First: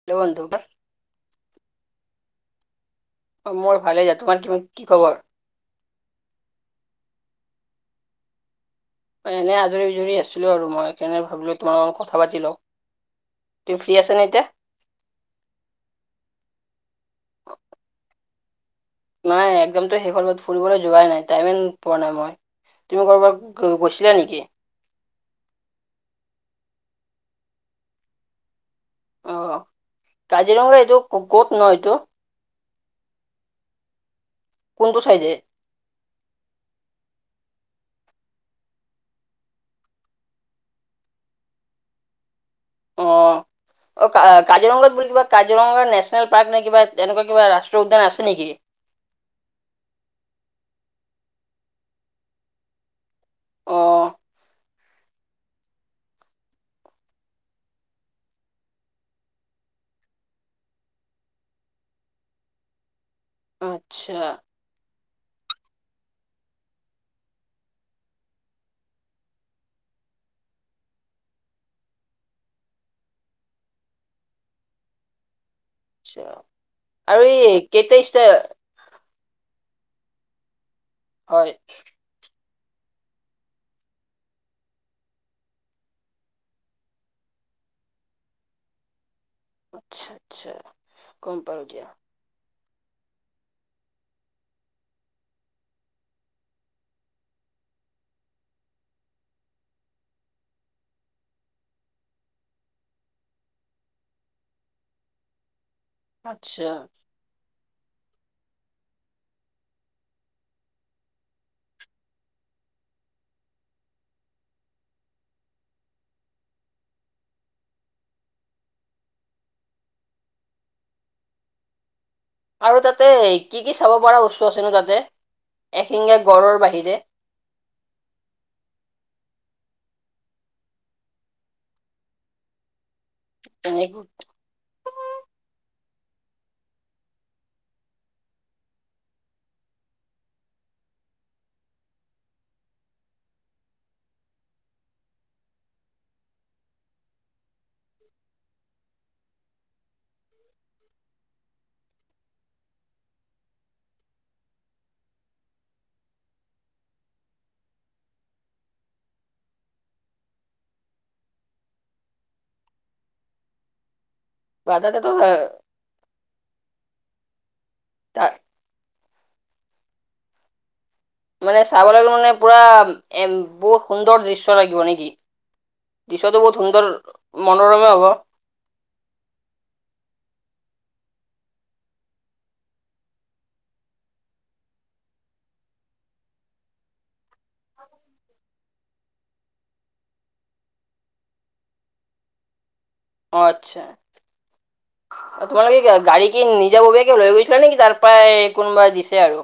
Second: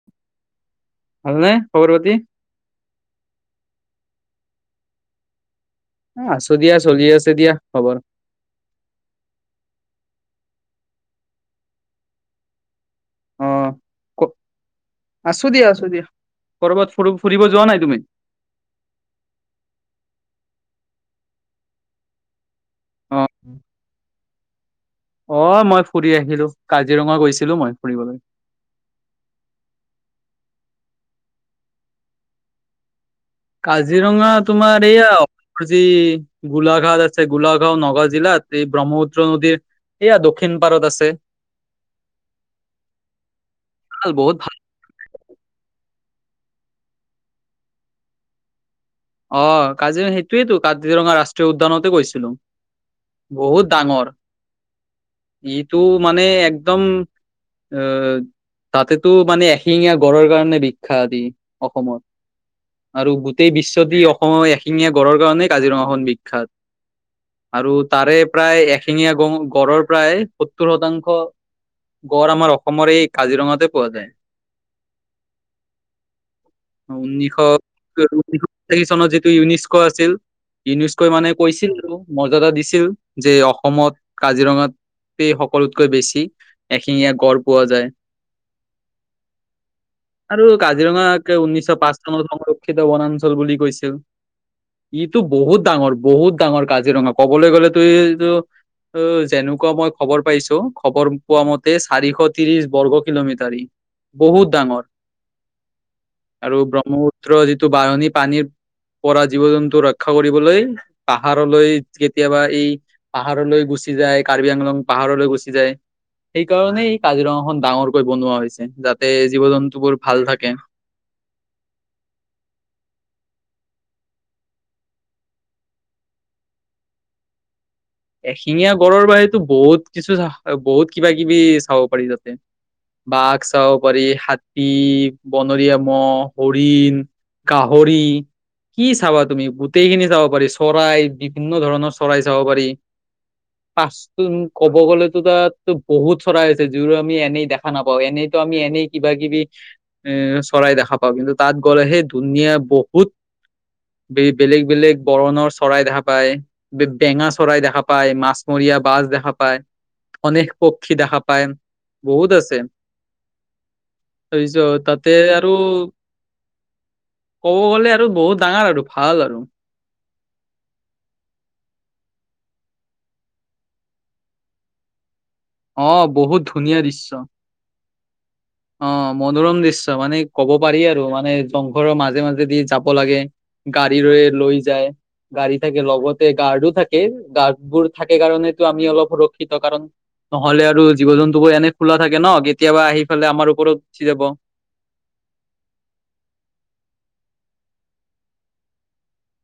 [unintelligible] ভাল নে খবৰ পাতি? অ, মই ভালে [unintelligible] তোমাৰ [unintelligible] কি খবৰ? অ, আছো দিয়া চলি আছে দিয়া খবৰ। এনেই আজৰি আজৰি আছিলোঁ আৰু মই, সেইকাৰণে ভাবিলোঁ তোমাৰ লগত কথা পাতি লওঁ। অ। তু ফ্ৰী আছা ক নে এতিয়া? আছো দিয়া আছো দিয়া। ক'ৰবাত ফো ফুৰিব যোৱা নাই তুমি? নাই একজামতো শেষ হোৱাৰ [unintelligible] ফুৰিবলৈ যোৱাই নাই টাইমে পোৱা নাই মই। তুমি অ কৰ'বাত গ গৈছিলা নেকি? অ, মই ফুৰি আহিলো। কাজিৰঙা গৈছিলো মই ফুৰিবলৈ। অ, অ, কাজিৰঙা এইটো ক'ত ন এইটো? কাজিৰঙা তোমাৰ কোনটো চাইডে এইয়া যি গোলাঘাট আছে গোলাঘাট, নগাঁও জিলাত। এই ব্ৰহ্মপুত্ৰ নদীৰ এইয়া দক্ষিণ পাৰত আছে। অ। অ, ভাল কা বহুত ভাল কাজিৰঙাত বুলি কিবা কাজিৰঙা নেশ্যনেল পাৰ্ক না কিবা এনেকুৱা কিবা ৰাষ্টীয় উদ্যান আছে নেকি? অ কাজিৰঙা, সেইটোয়েতো কাজিৰঙা ৰাষ্ট্ৰীয় উদ্যানতে গৈছিলো। বহুত অ ডাঙৰ। ইটো মানে একদম অ তাতেতো মানে এশিঙীয়া গড়ৰ কাৰণে বিখ্যাত ই অসমত। আৰু গোটেই বিশ্ব দি আচ্ছা অসমৰ এশিঙীয়া গড়ৰ কাৰণেই কাজিৰঙাখন বিখ্যাত। আৰু তাৰে প্ৰায় এশিঙীয়া গ গড়ৰ প্ৰায় সত্তৰ শতাংশ, গঁড় আমাৰ অসমৰ এই কাজিৰঙাতে পোৱা যায়। আচ্ছা আৰু উনিশ এই কেইটা ষ্টাৰ [unintelligible] চনত যিটো ইউনিস্ক আছিল। ইউনিস্কই মানে হয় কৈছিল [unintelligible] মৰ্যদা দিছিল যে, অসমত কাজিৰঙাত সকলোতকৈ বেছি এশিঙীয়া গড় পোৱা যায়। আচ্ছা আৰু আচ্ছা কাজিৰঙাক গম পালো ঊনৈশ দিয়া পাঁচ নত সংৰক্ষিত বনাঞ্চল বুলি কৈছিল। ইটো বহুত ডাঙৰ, বহুত ডাঙৰ কাজিৰঙা। কবলৈ গ'লে তু অ, যেনেকুৱা মই খবৰ পাইছো, খবৰ পোৱা মতে চাৰিশ ত্ৰিশ বৰ্গ কিলোমিটাৰ ই। বহুত ডাঙৰ আৰু আচ্ছা ব্ৰহ্মপুত্ৰ যিটো বাহনী পানীৰ পৰা জীৱ জন্তু ৰক্ষা কৰিবলৈ পাহাৰলৈ কেতিয়াবা এই পাহাৰলৈ গুচি যায়, কাৰ্বি আংলং পাহাৰলৈ গুচি যায়। সেই কাৰণেই কাজিৰঙাখন ডাঙৰকৈ বনোৱা হৈছে, যাতে জীৱ জন্তু বোৰ ভাল থাকে। আৰু তাতে কি কি চাব পৰা বস্তু আছেনো তাতে, এশিঙিয়া গড়ৰ বাহিৰে? এশিঙীয়া গড়ৰ বাহিৰেটো বহুত কিছু বহুত কিবা কিবি চাব পাৰি তাতে। বাঘ চাব এনে পাৰি হা তী বনৰীয়া মহ, হৰিণ, গাহৰি কি চাবা তুমি গোটেই খিনি চাব পাৰি চৰাই বিভিন্ন ধৰণৰ চৰাই চাব পাৰি। পাচটো ক'ব গ'লেতো তাতো বহুত চৰাই হৈছে, যিবোৰ আমি এনেই দেখা নাপাওঁ এনেইতো আমি এনেই কিবা কিবি এ চৰাই দেখা পাওঁ, কিন্তু তাত গ'লেহে ধুনীয়া বহুত বেলেগ বেলেগ বৰণৰ চৰাই দেখা পায়, বেঙা চৰাই দেখা পায় মাছমৰীয়া বাছ দেখা পায়। অনেক পক্ষী দেখা পায়, বহুত আছে। থৈ দিছো, বা তাতেতো তাতে আহ, আৰু ক'ব গ'লে আৰু তা- বহুত ডাঙৰ আৰু ভাল আৰু। মানে চাব গলে মানে পুৰা এ বহুত সুন্দৰ দৃশ্য লাগিব নেকি। অ দৃশ্যটো বহুত ধুনীয়া সুন্দৰ মনোৰমা হব। অঁ মনোৰম দৃশ্য মানে কব পাৰি আৰু মানে জংঘলৰ মাজে মাজেদি যাব লাগে। গাড়ী ৰৈ লৈ যায়। গাড়ী থাকে লগতে গাৰ্ডো থাকে, গাৰ্ডবোৰ থাকে কাৰণেতো আমি অলপ সুৰক্ষিত কাৰণ নহলে আৰু জীৱ জন্তুবোৰ এনে খোলা থাকে ন, কেতিয়াবা আহি পেলাই আমাৰ অঁ ওপৰত আচ্ছা। উঠি যাব তোমালোকে কি গাড়ী কি নিজাববীয়াকে লৈ গৈছিলা নেকি, তাৰ পৰাই কোনোবাই দিছে আৰু।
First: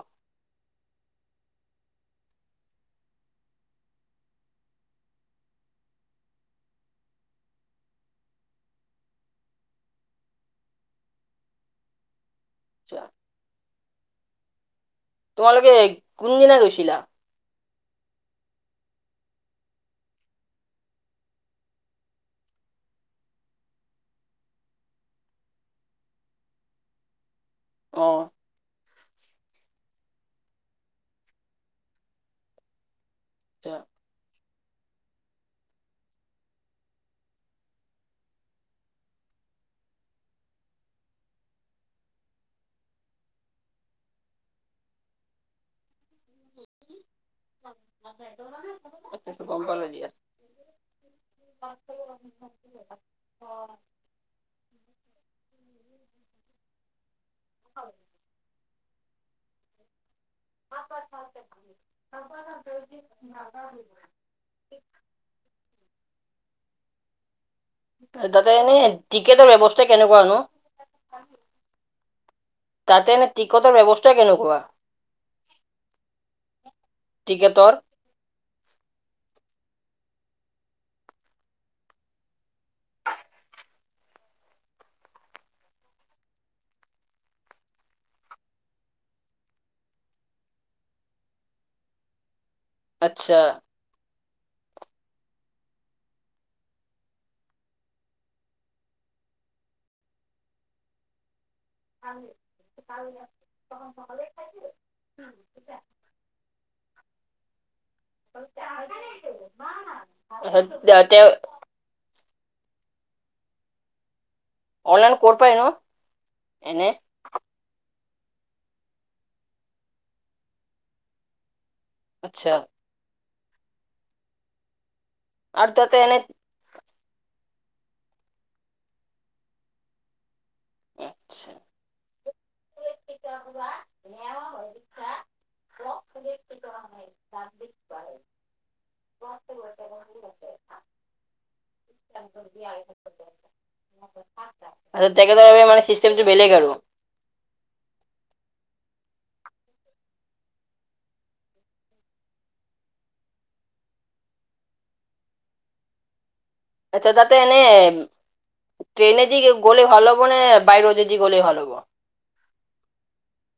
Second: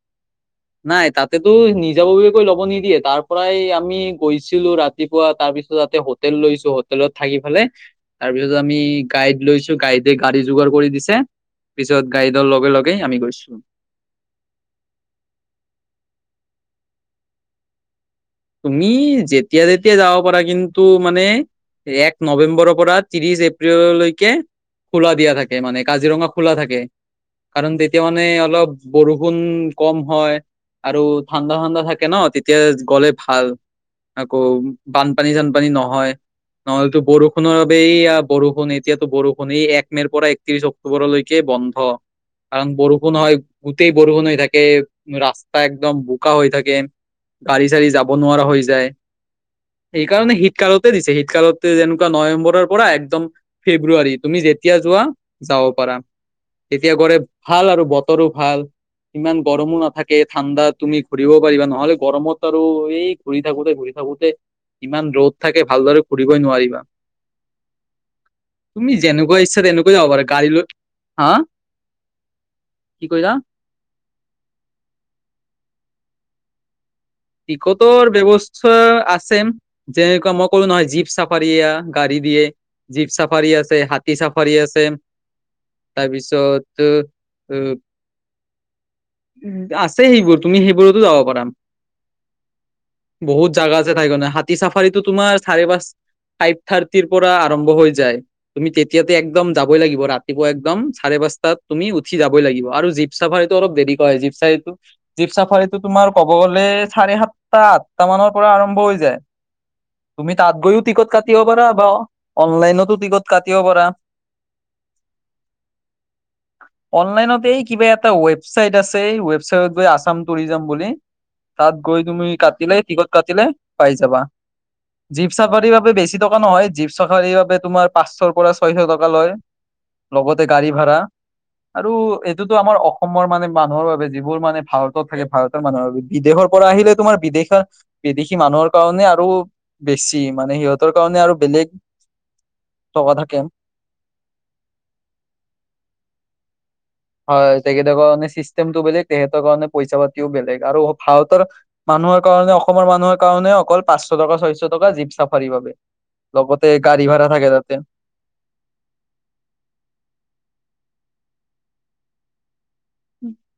নাই তাতেতো নিজাববীয়াকৈ ল'ব নিদিয়ে, তাৰ পৰাই আমি গৈছিলো ৰাতিপুৱা তাৰপিছত তাতে হোটেল লৈছো হোটেলত থাকি ফেলাই তাৰপিছত আমি গাইড লৈছো, গাইডে গাড়ী যোগাৰ কৰি দিছে। পিছত গাইডৰ লগে আচ্ছা, লগেই আমি গৈছো। তোমালোকে কোনদিনা গৈছিলা? তুমি যেতিয়া যেতিয়াই যাব পাৰা কিন্তু মানে এক নৱেম্বৰৰ পৰা ত্ৰিশ এপ্ৰিললৈকে খোলা দিয়া থাকে মানে কাজিৰঙা খোলা থাকে, কাৰণ তেতিয়া অ মানে অলপ বৰষুণ কম হয়, আৰু ঠাণ্ডা ঠাণ্ডা থাকে ন তেতিয়া গ'লে। ভাল আচ্ছা আকৌ বানপানী চানপানী নহয়। নহলেতো বৰষুণৰ বাবে এইয়া বৰষুণ এতিয়াটো বৰষুণ এই এক মেৰ পৰাই ত্ৰিশ অক্টোবৰলৈকে বন্ধ। কাৰণ বৰষুণ হয়, গোটেই বৰষুণ হৈ থাকে ৰাস্তা একদম বোকা হৈ থাকে। গাড়ী চাড়ি যাব নোৱাৰা হৈ যায়। আচ্ছা, গম পালো দিয়া সেইকাৰণে শীতকালতে দিছে, শীতকালতে যেনেকুৱা নৱেম্বৰৰ পৰা একদম ফেব্ৰুুৱাৰী তুমি যেতিয়া যোৱা যাব পাৰা তেতিয়া, গলে ভাল আৰু বতৰো ভাল ইমান গৰমো নাথাকে। তে ঠাণ্ডা তুমি ঘূৰিব পাৰিবা, নহ'লে গৰমত আৰু এই ঘূৰি থাকোতে ঘূৰি থাকোঁ তে ইমান ৰ'দ থাকে ভালদৰে ফুৰিবই নোৱাৰিবা। তাতে এনে তুমি যেনেকুৱা টিকেটৰ ইচ্ছা ব্যৱস্থা তেনেকুৱা যাব পাৰা, কেনেকুৱানো গাড়ী লৈ হা কি তাতে এনে কৈলা টিকটৰ ব্যৱস্থা কেনেকুৱা? টিকেটৰ টিকটৰ ব্যৱস [inaudible] ব্যৱস্থা আছে। যেনেকুৱা মই কলো নহয় জীপ চাফাৰী গাড়ী দিয়ে। [inaudible] জীপ চাফাৰী আছে, হাতী চাফাৰী আছে। [inaudible] তাৰপিছত অ [inaudible] [unintelligible] আছে সেইবোৰ তুমি সেইবোৰতো যাব পাৰা। আচ্ছা বহুত জাগা আছে ঠাইকনে হাতী চাফাৰীটো তোমাৰ চাৰে পাঁচ [inaudible] ফাইভ থাৰ্টিৰ পৰা আৰম্ভ হৈ যায়। [unintelligible] তুমি তেতিয়াতে একদম যাবই লাগিব ৰাতিপুৱা একদম চাৰে পাঁচ [inaudible] তাত তুমি উঠি যাবই লাগিব আৰু জীপ চাফাৰীটো অলপ দেৰিকৈ হয়। জীপ চাফাৰী, জীপ চাফাৰীটো তোমাৰ [inaudible] ক'ব গলে চাৰে সাত [inaudible] সাতটা, আঠটা মানৰ পৰা আৰম্ভ হৈ যায় তুমি তাত গৈও টিকট তেওঁ কাটিব পাৰা বা [inaudible] অনলাইনতো টিকট কাটিব পাৰা। [inaudible] অনলাইন ক'ৰ পাই ন এনে অনলাইনতেই [inaudible] কিবা এটা ৱেবচাইট আছে। ৱেবচাইটত গৈ আছাম টুৰিজাম বুলি [inaudible] তাত গৈ তুমি আচ্ছা কাটিলে টিকট কাটিলে পাই যাবা। [inaudible] জীপ আৰু চাফাৰীৰ বাবে তাতে এনে বেছি টকা নহয় জীপ চাফাৰীৰ বাবে তোমাৰ পাঁচশৰ পৰা ছয়শ টকা লয়। [inaudible] লগতে গাড়ী ভাড়া আচ্ছা আৰু এইটোতো আমাৰ [unintelligible] অসমৰ মানে মানুহৰ বাবে যিবোৰ মানে ভাৰতত থাকে ভাৰতৰ মানুহৰ বাবে। বিদেশৰ পৰা আহিলে তোমাৰ বিদেশৰ [inaudible] বিদেশী মানুহৰ কাৰণে আৰু বেছি মানে সিহঁতৰ কাৰণে আৰু বেলেগ [inaudible] নাই [unintelligible] টকা থাকে। [unintelligible] [inaudible] আৰু তেখেতৰ বাবে মানে চিষ্টেমটো বেলেগ আৰু। [inaudible] হয়। তেখেতৰ কাৰণে চিষ্টেমটো বেলেগ, তেখেতৰ কাৰণে পইচা পাতিও বেলেগ আৰু ভাৰতৰ [inaudible] মানুহৰ কাৰণে অসমৰ মানুহৰ কাৰণে অকল পাঁচশ টকা, ছয়শ টকা জীপ চাফাৰীৰ বাবে। [inaudible] লগতে গাড়ী ভাড়া থাকে তাতে। [unintelligible] ট্ৰেইনে দি গ'লে ভাল হব নে বাই ৰোডে দি গ'লে ভাল হ'ব? [unintelligible]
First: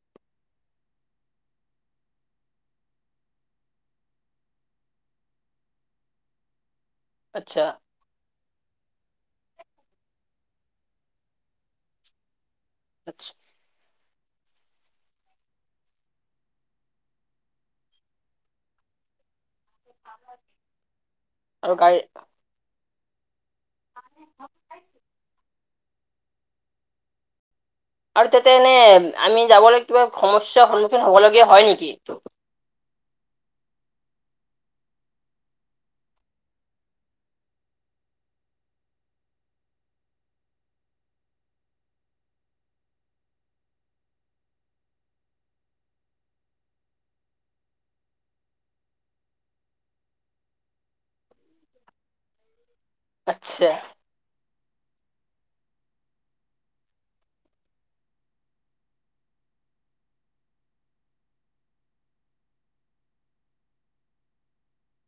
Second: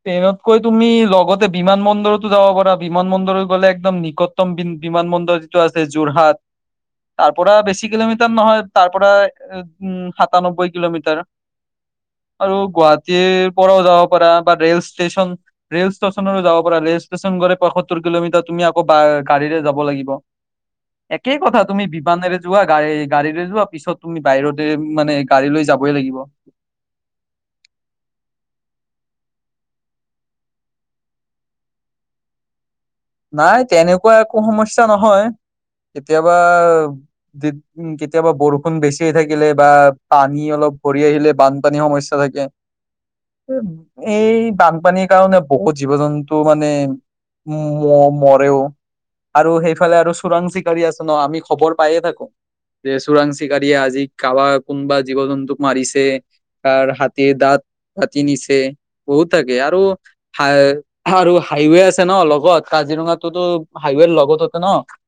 ট্ৰেইনতকৈ তুমি লগতে বিমান বন্দৰতো যাব পাৰা। বিমান বন্দৰত গ'লে একদম নিক [inaudible] [inaudible] বিমান বন্দৰ যিটো আছে যোৰহাট। তাৰ পৰা আচ্ছা বেছি কিলোমিটাৰ নহয়। [inaudible] তাৰ পৰা আ [unintelligible] উম সাতানব্বৈ কিলোমিটাৰ আৰু আচ্ছা গুৱাহাটীৰ [inaudible] পৰাও যাব পাৰা বা ৰেল ষ্টেচন [inaudible] ৰেল ষ্টেচনৰো যাব পাৰা। ৰেল ষ্টেচন গ'লে পয়সত্তৰ কিলোমিটাৰ তুমি আকৌ বা এহ গাড়ীৰে যাব [unintelligible] যাব লাগিব। একেই কথা আৰু তুমি গাড়ী বিমানৰে যোৱা গা [unintelligible] গাড়ীৰে যোৱা। পিছত তুমি বাইৰোডে মানে গাড়ী লৈ যাবই লাগিব। [unintelligible] আৰু তাতে এনে আমি যাবলৈ কিবা সমস্যাৰ সন্মুখীন হ'বলগীয়া হয় নেকি? [unintelligible] নাই তেনেকুৱা একো সমস্যা নহয় কেতিয়াবা [unintelligible] উম কেতিয়াবা বৰষুণ বেছি হৈ থাকিলে বা পানী অলপ ভৰি আহিলে বানপানী সমস্যা থাকে। [inaudible] এই বানপানীৰ কাৰণে বহুত জীৱ-জন্তু মানে [inaudible] মহ মৰেও আৰু সেইফালে আৰু চোৰাং চিকাৰী আছে ন আমি খবৰ পায়ে থাকো। [inaudible] যে চোৰাং আচ্ছা চিকাৰীয়ে আজি কাৰোবাৰ কোনোবা জীৱ-জন্তুক মাৰিছে। [unintelligible] তাৰ হাতীৰ দাঁত কাটি নিছে, বহুত থাকে আৰু [inaudible] হাই আৰু হাইৱে আছে ন অলপ [unintelligible] লগত কাজিৰঙাতোটো হাইৱেৰ লগত আছে ন। [unintelligible]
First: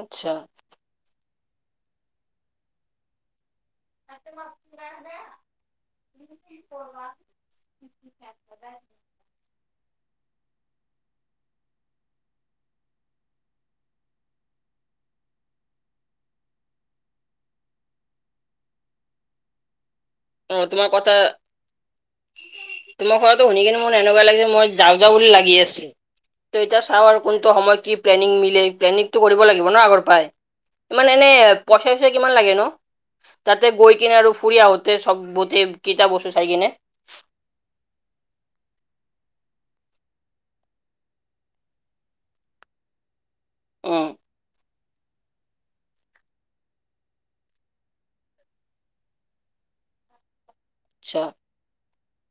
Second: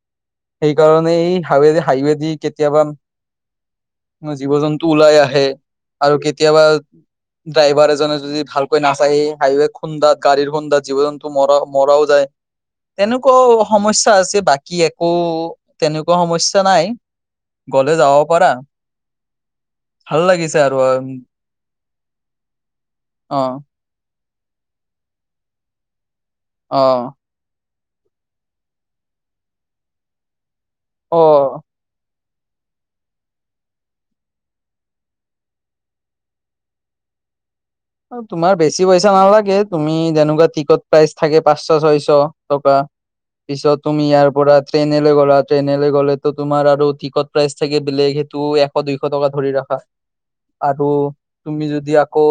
আচ্ছা! [inaudible] সেইকাৰণে এই হাইৱে-হাইৱে দি কেতিয়াবা [inaudible] জীৱ-জন্তু ওলাই আহে, আৰু কেতিয়াবা ড্ৰাইভাৰ এজনে, যদি ভালকৈ নাচায়, এই হাইৱে খুন্দাত গাড়ীৰ, খুন্দাত জীৱ-জন্তু মৰা, মৰাও যায়। তেনেকুৱাও সমস্যা আছে, বাকী একো তেনেকুৱা সমস্যা নাই। গ'লে যাব, পাৰা। ভাল লাগিছে অ, আৰু তোমাৰ কথা, তোমাৰ অ কথাটো শুনি কিনে মোৰ এনেকুৱা লাগিছে, মই যাওঁ, যাওঁ, বুলি লাগি আছিল, ত, অ এতিয়া চাওঁ আৰু। কোনটো সময়ত কি প্লেনিং মিলে, প্লেনিংটো কৰিব লাগিব ন, আগৰ পৰাই, মানে অ এনে পই চা, কিমান লাগে নো, তাতে গৈ কিনে আৰু ফুৰি আহোতে চব, গোটেই কেইটা বস্তু চাই কিনে। তোমাৰ বেছি পইচা নালাগে, তুমি যেনেকুৱা টিকট প্ৰাইচ থাকে, পাঁচশ, ছয়শ, টকা। পিছত তুমি উম ইয়াৰ, পৰা ট্ৰেইনেলে গ'লা, ট্ৰেইনেৰে গ'লেতো, তোমাৰ আৰু টিকট প্ৰাইচ থাকে, বেলেগ সেইটো এ দুইশ টকা ধৰি ৰাখা, আৰু আচ্ছা তুমি যদি আকৌ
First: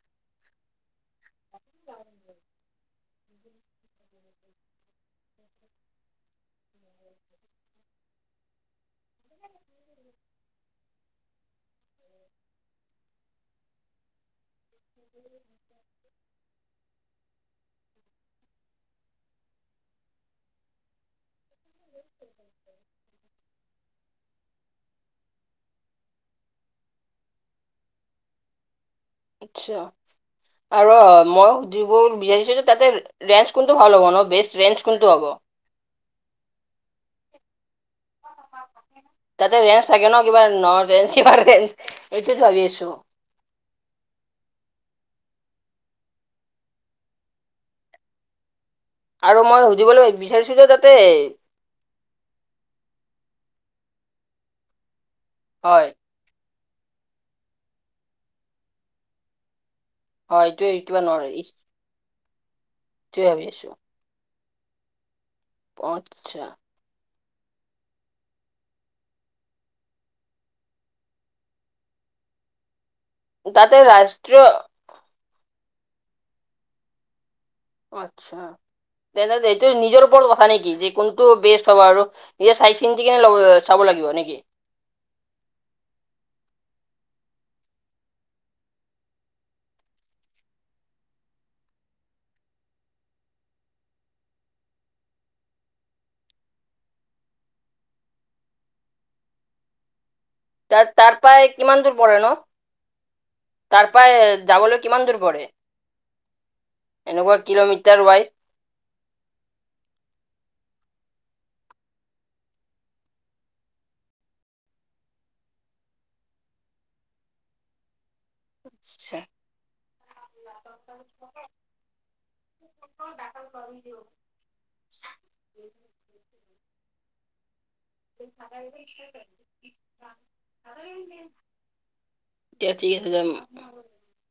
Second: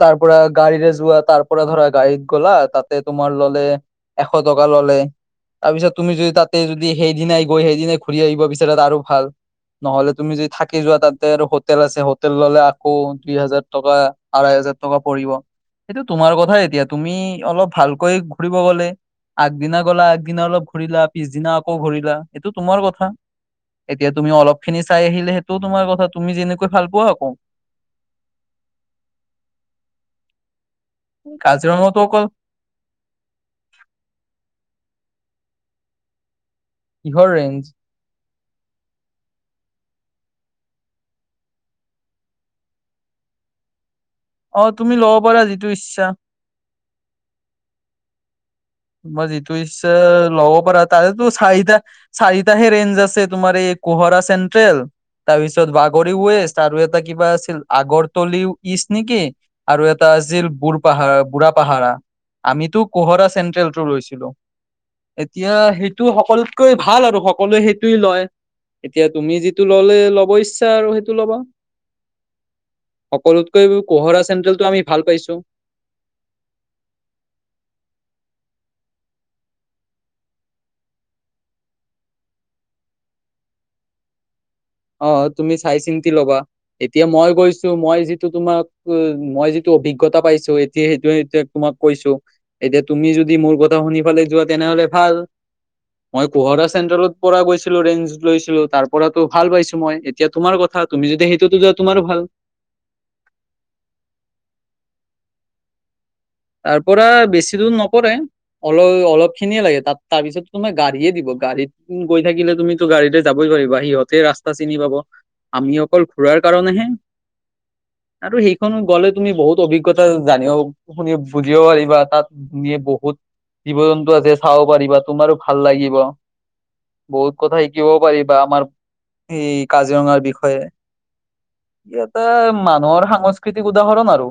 তাৰ পৰা গাড়ীৰে যোৱা, তাৰ পৰা ধৰা গাড়ীত গ'লা তাতে তোমাৰ ল'লে এশ টকা ল'লে। তাৰপিছত তুমি যদি তাতে যদি, সেইদিনাই গৈ সেইদিনাই ঘূৰি আহিব বিচাৰা ত, আৰু ভাল। নহ'লে তুমি যদি থাকি যোৱা তাতে আৰু হোটেল আছে, হোটেল ল'লে আকৌ দুই হাজাৰ টকা আৰহৈ হাজাৰ টকা পৰিব, সেইটো তোমাৰ কথা এতিয়া তুমি অলপ ভাল কৈ ঘূৰিব গ'লে, আগদিনা গ'লা আগদিনা অলপ ঘূৰিলা। পিছদিনা আকৌ ঘূৰিলা, সেইটো তোমাৰ কথা। এতিয়া তুমি অলপ খিনি চাই আহিলে, সেইটোও তোমাৰ কথা তুমি যেনেকৈ ভাল পোৱা আকৌ। আচ্ছা আৰু আহ, মই সুধিব কাজিৰঙাতো অকল বিচাৰিছো যে তাতে ৰেঞ্জ কোনটো ভাল হ'ব, ন, বেষ্ট ৰেঞ্জ কোনটো হ'ব? কিহৰ ৰেঞ্জ? তাতে ৰেঞ্জ থাকে ন, কিবা ৰেঞ্জ কিবা, ৰেঞ্জ এইটো ভাবি আছো। অ, তুমি ল'ব পাৰা যিটো ইচ্ছা। তোমাৰ আৰু যিটো মই ইচ্ছা সুধিবলৈ বিচাৰিছো ল'ব যে পৰা, তাতে তাৰে তোৰ চাৰিটা চাৰিটাহে ৰেঞ্জ আছে, তোমাৰ এই কহৰা চেন্ট্ৰেল, তাৰপিছত হয় বাগ ৱেষ্ট আৰু এটা কিবা আছিল, আগৰতলি ইষ্ট, নেকি? আৰু এটা আছিল, হয় এইটোৱে বুঢ় কিবা ন পাহাৰা, বুঢ়া এইটোৱে পাহাৰা, আমিতো কহৰা ভাবি আছো লৈছিলো, এতিয়া সেইটো আচ্ছা সকলোতকৈ ভাল আৰু সকলোৱে সেইটোৱেই লয়। এতিয়া তুমি যিটো ল'লে ল'ব ইচ্ছা আৰু সেইটো ল'বা। সকলোতকৈ তাতে কোহৰা ৰাষ্ট্ৰীয় চেন্ট্ৰেলটো, আমি ভাল পাইছো। অ, আচ্ছা তেন্তে, এইটো নিজৰ ওপৰত কথা নেকি, যে কোনটো বেষ্ট হ'ব আৰু। নিজে চাই চিন্তিকে ল'ব, চাব লাগিব নেকি? অ, তুমি চাই চিন্তি ল'বা। এতিয়া মই গৈছো, মই যিটো তোমাক উ, মই যিটো অভিজ্ঞতা পাইছো, এতিয়া সেইটো তোমাক কৈছো, এতিয়া তুমি যদি মোৰ কথা শুনি ফালে যোৱা তেনেহ'লে ভাল। মই কোহৰা চেন্ট্ৰেলৰ পৰা গৈছিলো, ৰেঞ্জ লৈছিলো তাৰ পৰাতো ভাল পাইছো মই। এতিয়া তোমাৰ তাৰ কথা, তুমি তাৰ যদি পৰাই সেইটোতো যোৱা কিমান দূৰ তোমাৰো পৰে ন ভাল। তাৰ পৰাই যাবলৈ, কিমান দূৰ পৰে? তাৰ পৰা এনেকুৱা বেছি দূৰ কিলোমিটাৰ নপৰে। ৱাইজ অলপ, অলপ খিনিয়ে লাগে, তাত তাৰপিছত ত, তোমাৰ গাড়ীয়ে দিব, গাড়ীত। গৈ থাকিলে তুমিতো, গাড়ীতে যাবই পাৰিবা সিহঁতে ৰাস্তা চিনি পাব। আমি অকল ঘূৰাৰ কাৰণেহে। আৰু সেইখনো গলে তুমি বহুত অভিজ্ঞতা জানিব শুনি। বুজিব পাৰিবা তাত বহুত জীৱ জন্তু আছে চাব পাৰিবা তোমাৰো ভাল লাগিব। বহুত কথা শিকিব পাৰিবা আমাৰ এই কাজিৰঙাৰ বিষয়ে। ইয়াতে এতিয়া ঠিক মানুহৰ আছে যাম সাংস্কৃতিক উদাহৰণ আৰু।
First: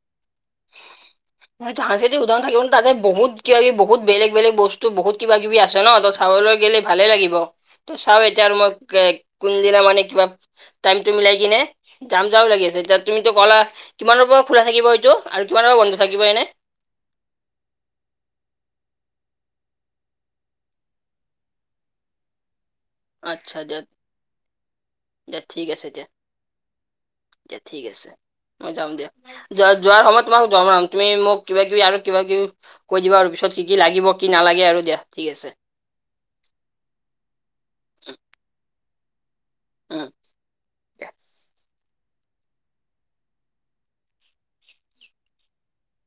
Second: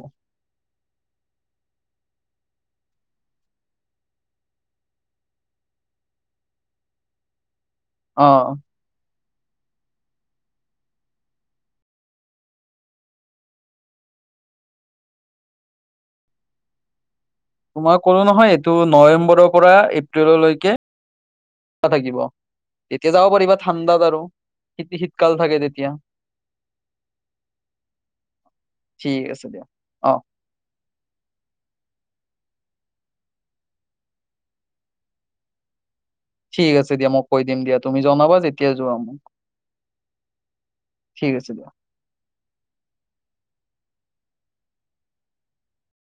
[inaudible] সাংস্কৃতিক উদাহৰণ থাকিব তাতে বহুত কিবা কিবি বহুত বেলেগ বেলেগ বস্তু বহুত কিবা কিবি আছে ন ত। চাবলৈ গ'লে ভালে লাগিব ত অ চাও এতিয়া আৰু মই এ কোনদিনা মানে কিবা। টাইমটো মিলাই কিনে যাম যাও লাগি আছে এতিয়া তুমিতো গ'লা কিমানৰ পৰা খোলা থাকিব এইটো। আৰু কিমানৰ পৰা বন্ধ থাকিব এনে। মই কলো নহয় এইটো নৱেম্বৰৰ পৰা এপ্ৰিললৈকে। ত থাকিব। তেতিয়া যাব পাৰিবা আচ্ছা দিয়া ঠাণ্ডাত আৰু শীত শীতকাল দিয়া থাকে ঠিক আছে তেতিয়া। দিয়া দিয়া ঠিক আছে মই যাম দিয়া ঠিক আছে দিয়া যোৱা। যোৱাৰ অ সময়ত তোমাক জনাম তুমি মোক কিবা কিবি আৰু কিবা কিবি। কৈ দিবা আৰু পিছত কি কি লাগিব কি নালাগে আৰু দিয়া ঠিক আছে। ঠিক আছে দিয়া মই কৈ দিম দিয়া তুমি উম জনাবা যেতিয়া যোৱা মোক। উম দিয়া ঠিক আছে।